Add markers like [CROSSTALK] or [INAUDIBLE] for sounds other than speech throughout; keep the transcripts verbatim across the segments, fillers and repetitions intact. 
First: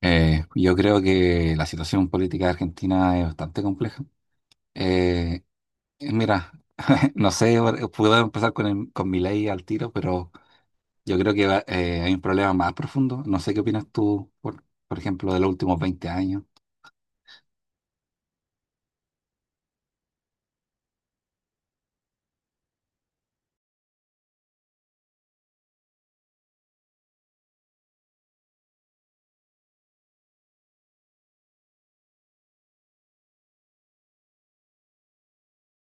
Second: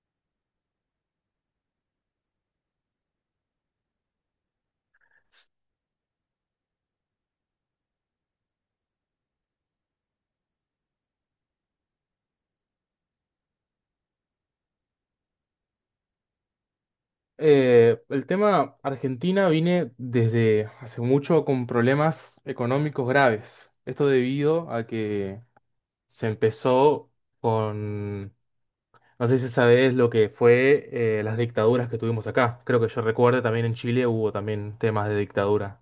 Eh, yo creo que la situación política de Argentina es bastante compleja. Eh, eh, mira, [LAUGHS] no sé, por- puedo empezar con, el- con mi ley al tiro, pero yo creo que va- eh, hay un problema más profundo. No sé qué opinas tú, por, por ejemplo, de los últimos veinte años. Eh, el tema Argentina viene desde hace mucho con problemas económicos graves. Esto debido a que se empezó con, no sé si sabes lo que fue eh, las dictaduras que tuvimos acá. Creo que yo recuerdo también en Chile hubo también temas de dictadura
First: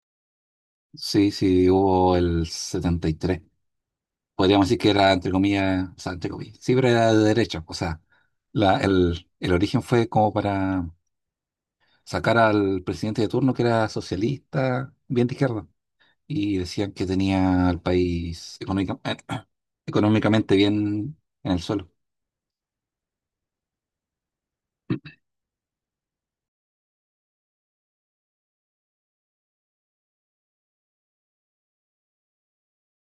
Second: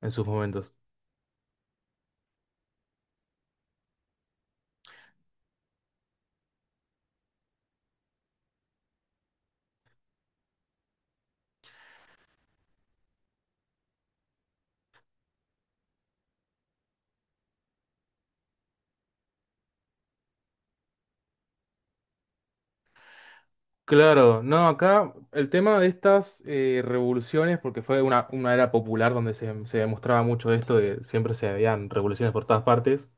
en sus momentos. Sí, sí, hubo el setenta y tres. Podríamos decir que era, entre comillas, o sea, entre comillas, siempre era de derecha. O sea, la- el, el origen fue como para sacar al presidente de turno que era socialista, bien de izquierda. Y decían que tenía al país económica- eh, económicamente bien en el suelo. Claro, no, acá el tema de estas eh, revoluciones, porque fue una, una era popular donde se, se demostraba mucho esto, de siempre se habían revoluciones por todas partes.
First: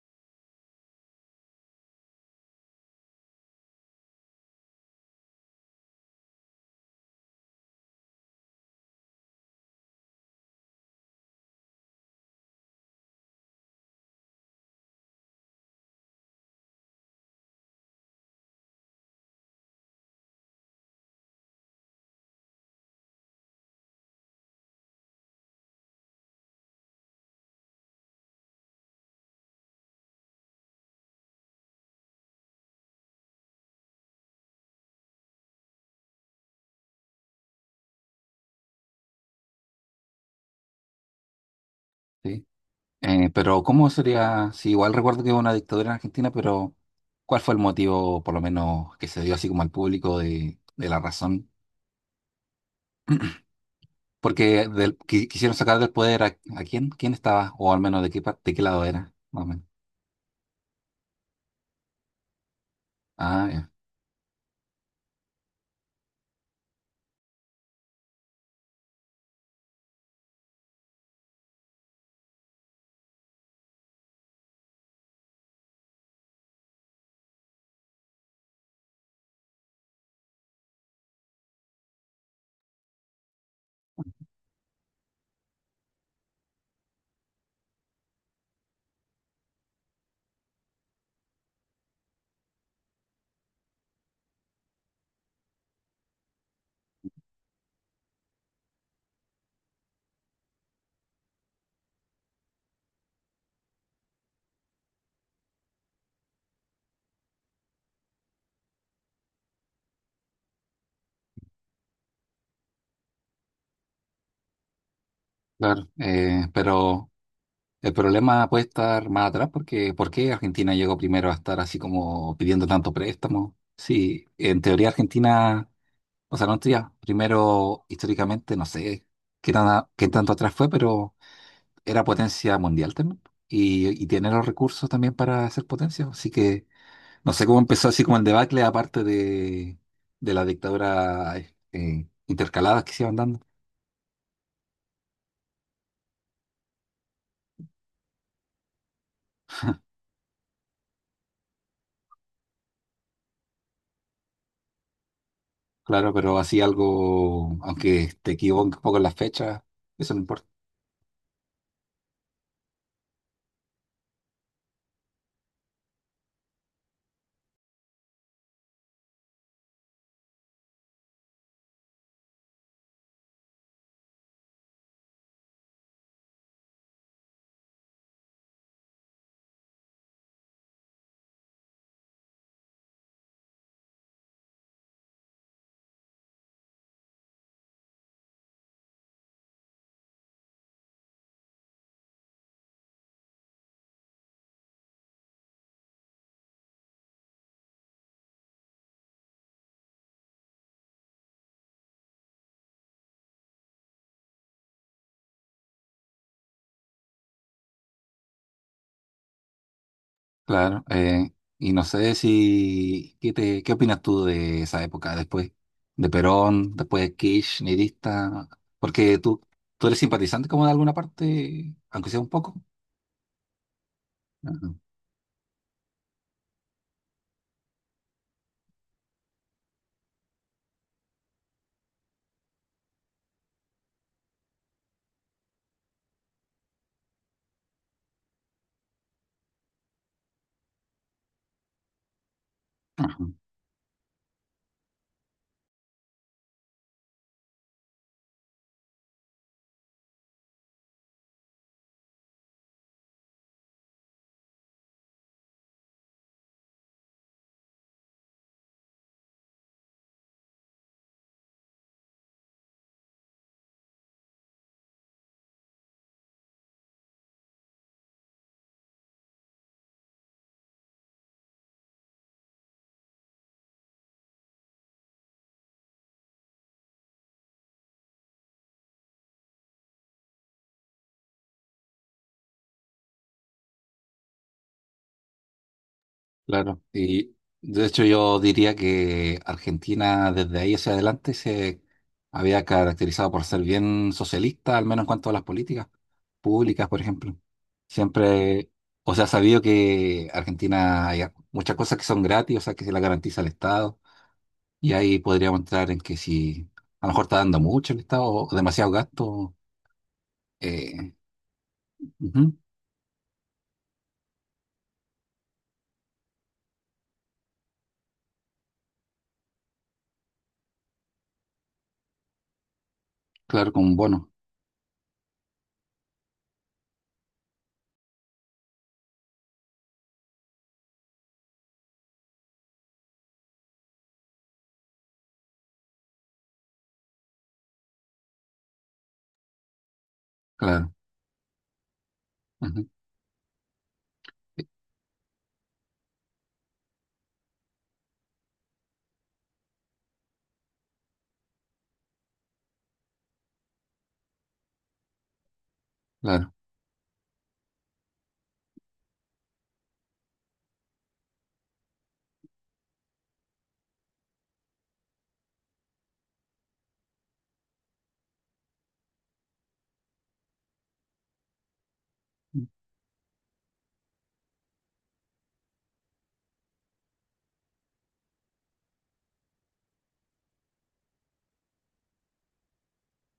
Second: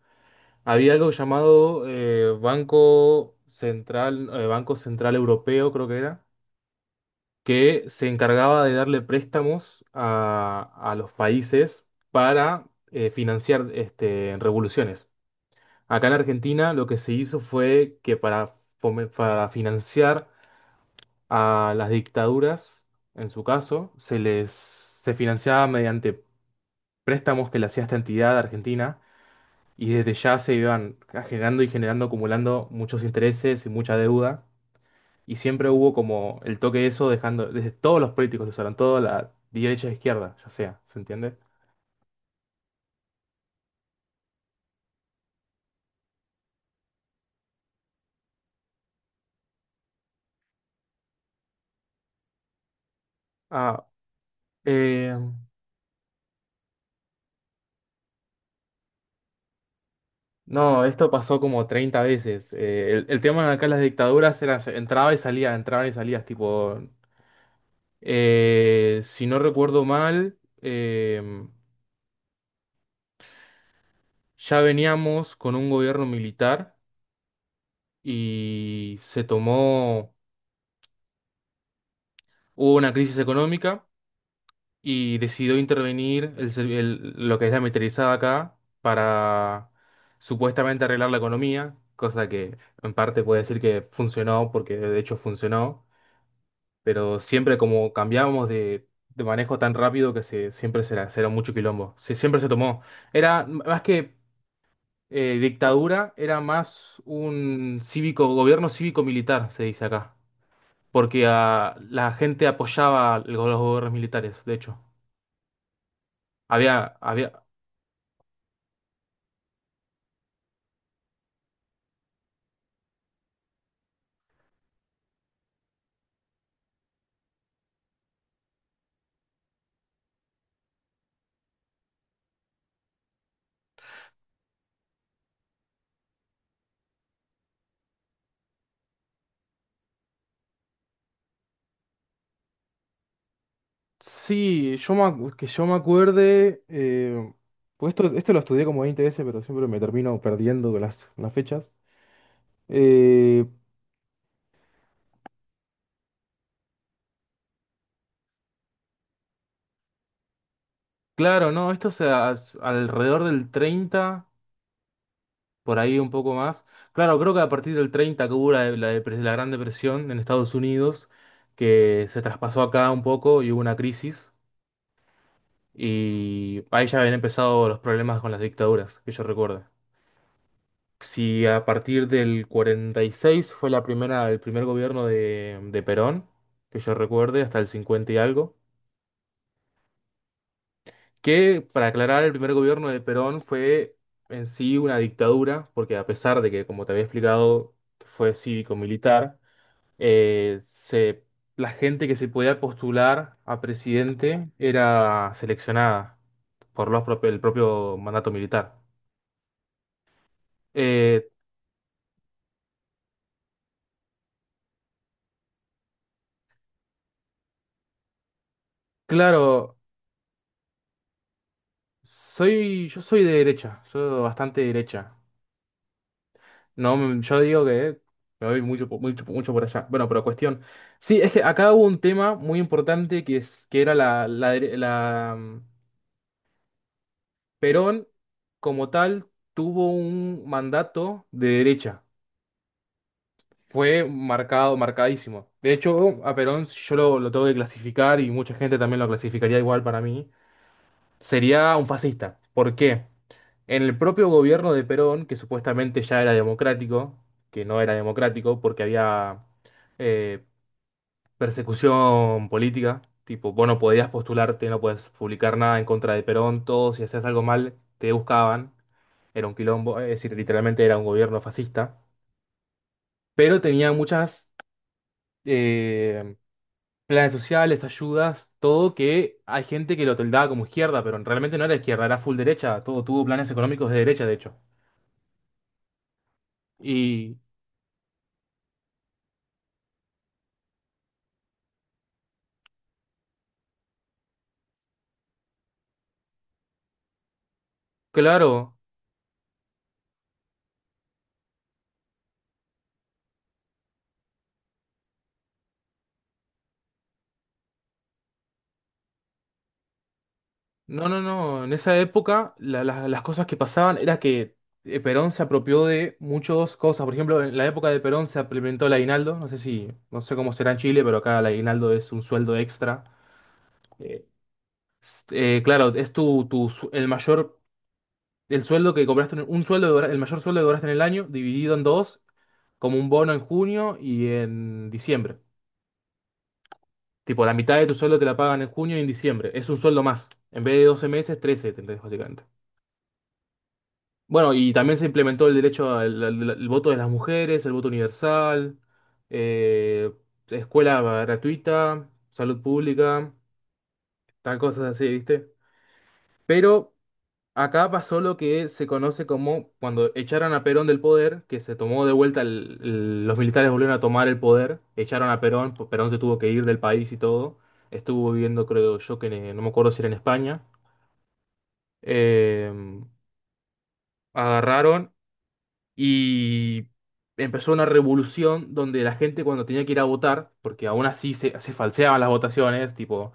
Había algo llamado eh, Banco Central, eh, Banco Central Europeo, creo que era, que se encargaba de darle préstamos a, a los países para eh, financiar este, revoluciones. Acá en Argentina lo que se hizo fue que para, fome- para financiar a las dictaduras, en su caso, se les se financiaba mediante préstamos que le hacía esta entidad argentina y desde ya se iban generando y generando, acumulando muchos intereses y mucha deuda. Y siempre hubo como el toque de eso, dejando, desde todos los políticos lo usaron, toda la derecha e izquierda, ya sea, ¿se entiende? ¿Sí? Eh, pero ¿cómo sería? Si igual recuerdo que hubo una dictadura en Argentina, pero ¿cuál fue el motivo, por lo menos, que se dio así como al público de, de la razón? [CLEARS THROAT] Ah, Porque del- eh, qui- quisieron sacar del poder a, a quién, quién estaba, o al menos de qué, par- de qué lado era, más o menos. no, esto pasó como treinta veces. Eh, el, el tema Ah, de acá ya. las dictaduras era, se- entraba y salía, entraba y salías, tipo, eh, si no recuerdo mal, eh, ya veníamos con un gobierno militar y se tomó. Hubo una crisis económica y decidió intervenir el ser- el- lo que es la militarizada acá para supuestamente arreglar la economía, cosa que en parte puede decir que funcionó, porque de hecho funcionó, pero siempre como cambiábamos de, de manejo tan rápido que se, siempre se, era se era mucho quilombo, se, siempre se tomó. Era m- más que eh, dictadura, era más un cívico, gobierno cívico-militar, se dice acá, porque ah, la gente apoyaba el- los gobiernos militares, de hecho. Claro, eh, Había, pero... había. El problema puede estar más atrás porque ¿por qué Argentina llegó primero a estar así como pidiendo tanto préstamo? Sí, en teoría Argentina, o sea, no en teoría, primero históricamente no sé qué tan, qué tanto atrás fue, pero era potencia mundial también y, y tiene los recursos también para ser potencia, así que no sé cómo empezó así como el debacle aparte de, de la dictadura eh, intercaladas que se iban dando. Sí, yo me, acu- que yo me acuerde. Eh, pues esto, esto lo estudié como veinte veces, pero siempre me termino perdiendo con las, con las fechas. Eh, Claro, pero así algo, aunque te equivoques un poco en las fechas, eso no importa. claro, no, esto se as- alrededor del treinta, por ahí un poco más. Claro, creo que a partir del treinta que hubo la, la depres- la Gran Depresión en Estados Unidos, que se traspasó acá un poco y hubo una crisis. Y ahí ya habían empezado los problemas con las dictaduras, que yo recuerdo. Si a partir del cuarenta y seis fue la primera, el primer gobierno de, de Perón, que yo recuerde, hasta el cincuenta y algo, que para aclarar, el primer gobierno de Perón fue en sí una dictadura, porque a pesar de que, como te había explicado, fue cívico-militar, eh, se- la gente que se podía postular a presidente era seleccionada por los propios- el propio mandato militar. Claro, Eh, eh, y no sé si, ¿qué te, qué opinas tú de esa época después de Perón, después de Kirchnerista? Porque tú, claro, tú eres simpatizante como de alguna parte, aunque sea un poco. Soy, yo soy de derecha, soy bastante Ajá, derecha. No, mm, yo digo que me voy mucho, po- mucho, mucho por allá. Bueno, pero cuestión. Sí, es que acá hubo un tema muy importante que es que era la, la, dere- la, mm, Perón, como tal, tuvo un mandato de derecha. ajá. Fue marcado, marcadísimo. De hecho, a Perón yo lo, lo tengo que clasificar y mucha gente también lo clasificaría igual para mí. Sería un fascista. ¿Por qué? En el propio gobierno de Perón, que supuestamente ya era democrático, que no era democrático porque había eh, persecución política, tipo, vos no podías postularte, no podías publicar nada en contra de Perón, todo, si hacías algo mal, te buscaban, era un quilombo, es decir, literalmente era un gobierno fascista, pero tenía muchas eh, planes sociales, ayudas, todo que hay gente que lo tildaba como izquierda, pero realmente no era izquierda, era full derecha, todo tuvo planes económicos de derecha, de hecho. Claro, y Y de hecho yo diría que Argentina desde ahí hacia adelante se había caracterizado por ser bien socialista, al menos en cuanto a las políticas públicas, por ejemplo. Siempre, claro. o sea, sabido que Argentina hay muchas cosas que son gratis, o sea, que se las garantiza el Estado, y ahí podríamos entrar en que si a lo mejor está dando mucho el Estado o demasiado gasto, No, eh, no, no. En esa ujú, época la- la- las cosas que pasaban era que eh, Perón se apropió de muchas cosas. Por ejemplo, en la época de Perón se implementó el aguinaldo. No sé si, no sé cómo será en Chile, pero acá el aguinaldo es un sueldo extra. claro, con Eh, bono, eh, claro, es tu, tu su- el mayor, el sueldo que cobraste, en- un sueldo, que cobra- el mayor sueldo que cobraste en el año, dividido en dos, como un bono en junio y en diciembre. Tipo, la mitad de tu sueldo te la pagan en junio y en diciembre. Es un sueldo más. En vez de claro, doce meses, trece, tendrás, básicamente. ujú, Bueno, y también se implementó el derecho al, al- al voto de las mujeres, el voto universal, eh, escuela gratuita, salud pública, tal cosas así, ¿viste? claro, Pero acá pasó lo que se conoce como cuando echaron a Perón del poder, que se tomó de vuelta, el- el- los militares volvieron a tomar el poder, echaron a Perón, pues Perón se tuvo que ir del país y todo, estuvo viviendo, creo yo, que en- no me acuerdo si era en España. Eh, Agarraron y empezó una revolución donde la gente cuando tenía que ir a votar, porque aún así se, se falseaban las votaciones, tipo,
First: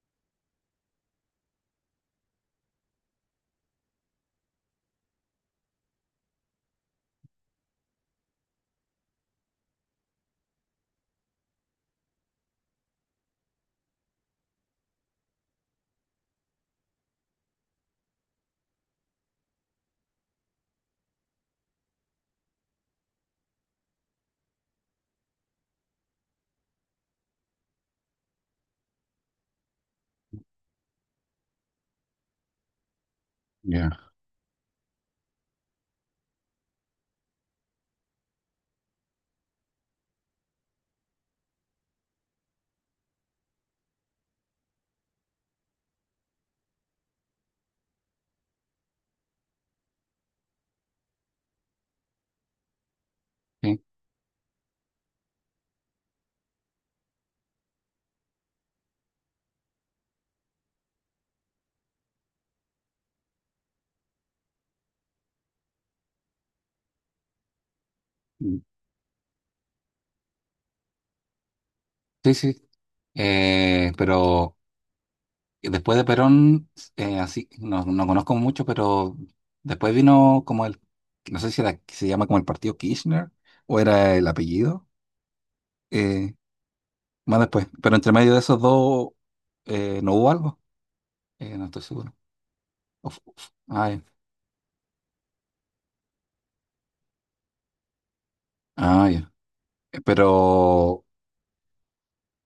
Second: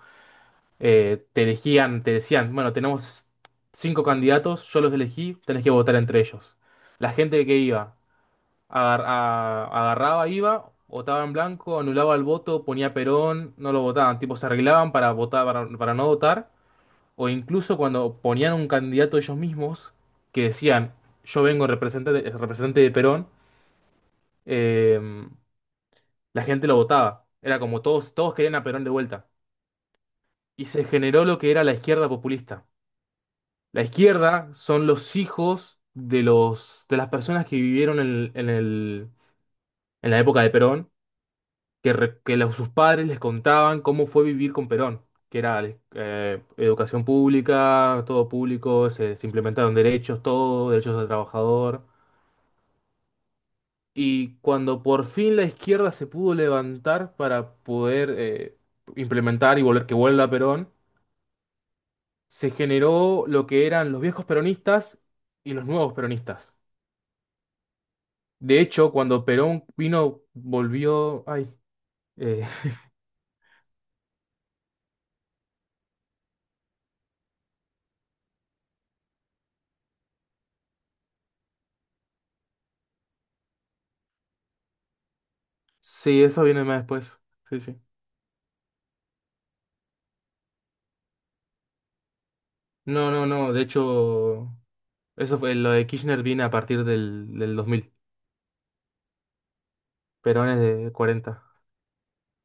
eh, te elegían, te decían, bueno, tenemos cinco candidatos, yo los elegí, tenés que votar entre ellos. La gente que iba, agar- a- agarraba, iba, votaba en blanco, anulaba el voto, ponía Perón, no lo votaban, tipo, se arreglaban para votar, para, para no votar, o incluso cuando ponían un candidato ellos mismos, que decían, yo vengo representante, representante de Perón, em, la gente lo votaba. Era como todos, todos querían a Perón de vuelta. Y se generó lo que era la izquierda populista. La ya, izquierda son los hijos de los, de las personas que vivieron en, en el- en la época de Perón, que, re- que los- sus padres les contaban cómo fue vivir con Perón, que era eh, educación pública, todo público, se, se implementaron derechos, todo, derechos del trabajador. sí, Y cuando por fin la izquierda se pudo levantar para poder eh, implementar y volver que vuelva Perón, se generó lo que eran los viejos peronistas y los nuevos peronistas. De hecho, cuando Perón vino, volvió. Ay, sí, eh, sí. Eh, pero después de Perón, eh, así, no, no conozco mucho, pero después vino como el, no sé si era, se llama como el partido Kirchner o era el apellido, [LAUGHS] sí, eh, eso viene más después. más Sí, después. sí. Pero entre medio de esos dos eh, no hubo algo. Eh, no estoy seguro. O No, fu- no, fu- no. De ah, ya. hecho, eso fue lo de Kirchner viene a partir del, del dos mil. Ah, ya. Eh, Perón es de Pero cuarenta.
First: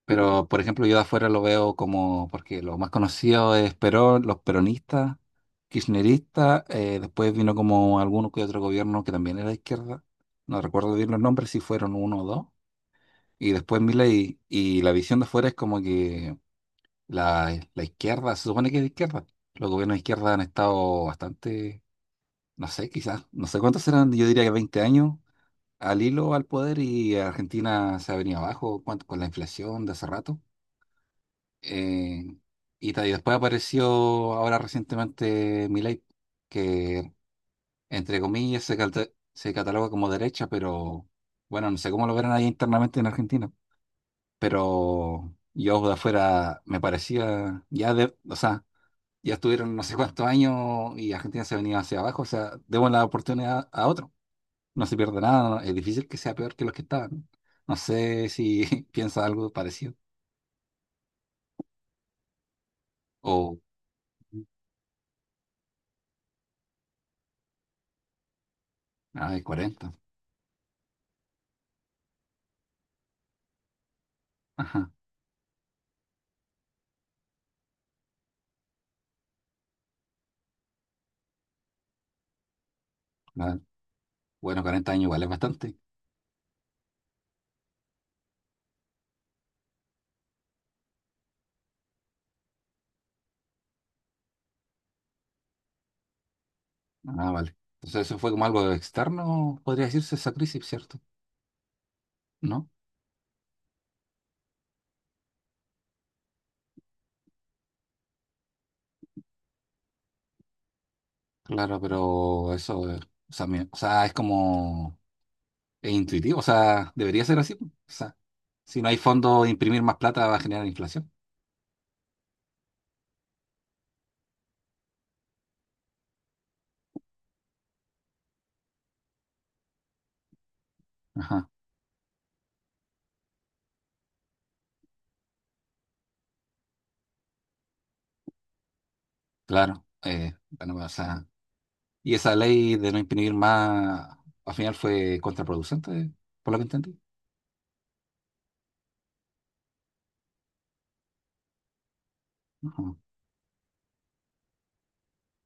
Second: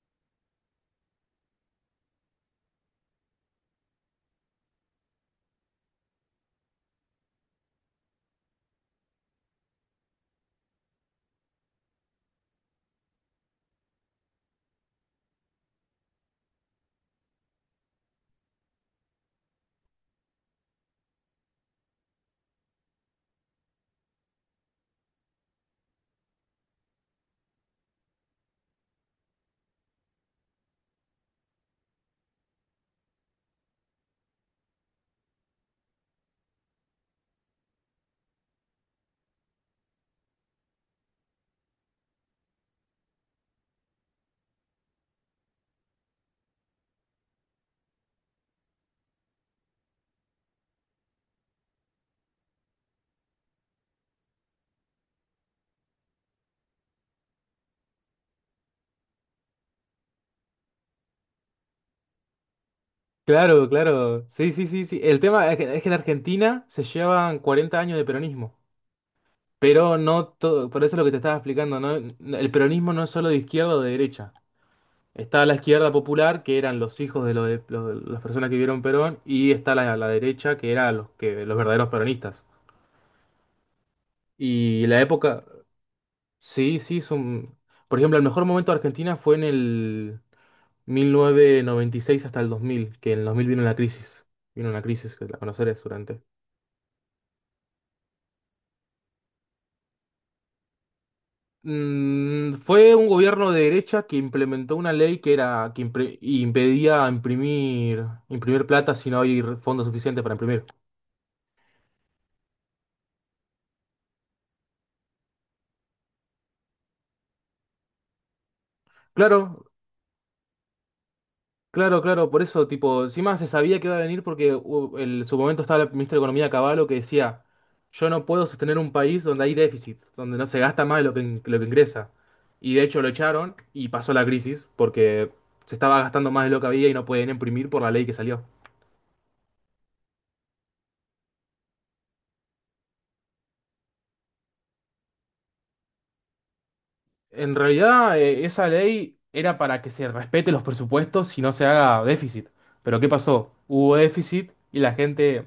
Pero, por ejemplo, yo de afuera lo veo como, porque lo más conocido es Perón, los peronistas, kirchneristas, eh, después vino como alguno que otro gobierno que también era de izquierda, no recuerdo bien los nombres, si fueron uno o dos, y después Milei, y la visión de afuera es como que la, la izquierda, se supone que es de izquierda, los gobiernos de izquierda han estado bastante, no sé, quizás, no sé cuántos eran, yo diría que veinte años al hilo al poder y Argentina se ha venido abajo cuánto- con la inflación de hace rato. Eh, y ta- y después apareció ahora recientemente Milei, que entre comillas se, calta- se cataloga como derecha, pero bueno, no sé cómo lo verán ahí internamente en Argentina. Pero yo de afuera me parecía, ya de, o sea, ya estuvieron no sé cuántos años y Argentina se venía hacia abajo, o sea, demos la oportunidad a otro. No se pierde nada, no- es difícil que sea peor que los que estaban. No sé si [LAUGHS] piensa algo parecido. O, Claro, claro. Sí, sí, sí, sí. El tema es que, es que en Argentina se llevan cuarenta años de peronismo. ah, el cuarenta. Pero no todo, por eso es lo que te estaba explicando, ¿no? El peronismo no es solo de izquierda o de derecha. Ajá. Está la izquierda popular, que eran los hijos de, lo de- lo- de las personas que vivieron Perón, y está la, la derecha, que eran los, que, los verdaderos peronistas. Claro. Bueno, Y cuarenta la años igual es época. bastante. Sí, sí. es un- Por ejemplo, el mejor momento de Argentina fue en el mil novecientos noventa y seis hasta el dos mil que en el dos mil vino una crisis. Vino una crisis, que la conocerás durante. Ah, vale. Entonces eso fue como algo externo, podría decirse esa crisis, ¿cierto? Mm, ¿No? Fue un gobierno de derecha que implementó una ley que era que impre- impedía imprimir imprimir plata si no hay re- fondos suficientes para imprimir. Claro, pero eso, eh, o sea, mi- o sea, es como es intuitivo, o sea, debería ser así, pues. O sea, si no hay fondo, Claro, imprimir más plata va a generar inflación. claro, claro, por eso, tipo, encima se sabía que iba a venir porque hu- en su momento estaba el ministro de Economía Caballo que decía, yo no puedo sostener un país donde hay déficit, donde no se gasta más de lo que, in- Ajá, lo que ingresa. Y de hecho lo echaron y pasó la crisis porque se estaba gastando más de lo que había y no podían imprimir por la ley que salió. claro. Eh, bueno, o sea, y esa ley de no imprimir más, al final fue contraproducente, por lo que entendí. En realidad, eh, esa ley era para que se respete los presupuestos y no se haga déficit. Ajá. Pero ¿qué pasó? Hubo déficit y la gente.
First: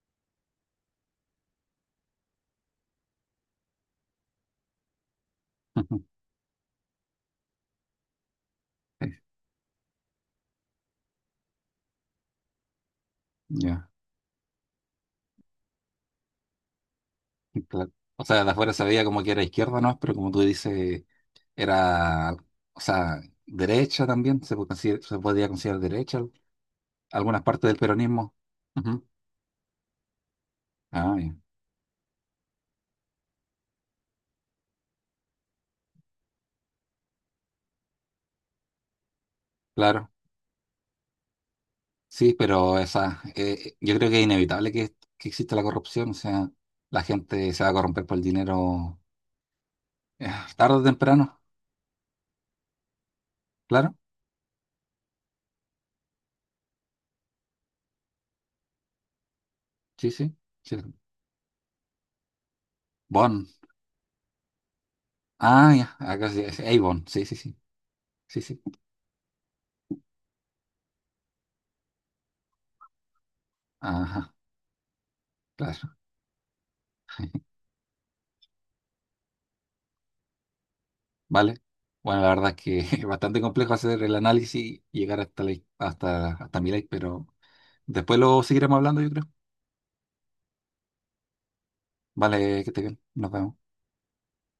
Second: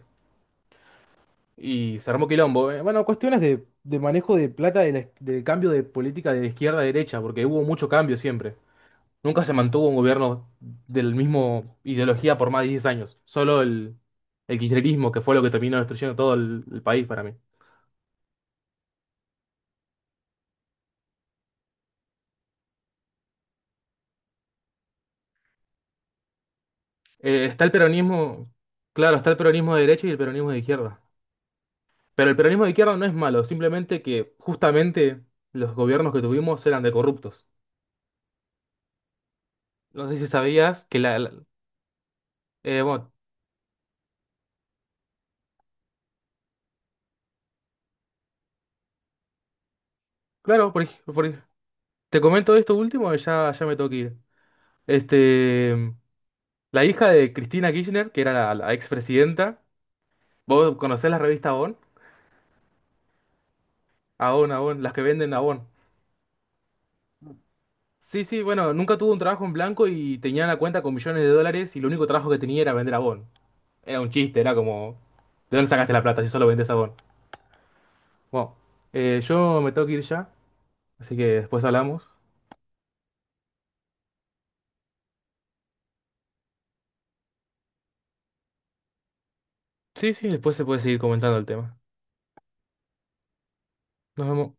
Y se armó quilombo. Eh, Bueno, cuestiones de, de manejo de plata de la- del cambio de [LAUGHS] política de izquierda a derecha, porque hubo mucho cambio siempre. Sí, Nunca se mantuvo un gobierno del mismo ideología por más de diez años. Solo ya, el, el kirchnerismo, que fue lo que terminó destruyendo todo el, el país para mí. claro. O sea, de afuera se veía como que era izquierda, ¿no? Pero como tú dices... Era, o sea, derecha también, se, po- consider- se podía considerar derecha al- algunas Eh, está partes el del peronismo. peronismo, Ujú. claro, está el peronismo de derecha y el peronismo de izquierda. Ah, ya. Pero el peronismo de izquierda no es malo, simplemente que justamente los gobiernos que tuvimos eran de corruptos. No Claro, sé si sabías que la... la- sí, pero eh, Bueno, esa, eh, yo creo que es inevitable que, que exista la corrupción, o sea, la gente se va a corromper por el dinero eh, claro, tarde o por, ej- por temprano, ej- te comento esto último y ya, ya me tengo claro, que ir. Este, la hija de Cristina Kirchner, que era la, la expresidenta, sí, sí, vos sí. conocés la revista Avon. Bon, Avon, Avon, las que venden Avon. ah, ya, acá sí, es Avon, sí, sí, sí, Sí, sí, sí, sí, bueno, nunca tuvo un trabajo en blanco y tenía una cuenta con millones de dólares y el único trabajo que tenía era vender Avon. Era un ajá, chiste, era como, ¿de dónde sacaste claro. la plata si solo vendés Avon? [LAUGHS] Bueno, eh, yo me tengo que ir ya, así que ¿Vale? después hablamos. Bueno, la verdad es que [LAUGHS] es bastante complejo hacer el análisis y llegar hasta, la, hasta, hasta mi ley, pero después lo seguiremos hablando, yo creo. Sí, sí, después se puede seguir comentando el tema. Vale, que te bien. Nos vemos. Nos vemos.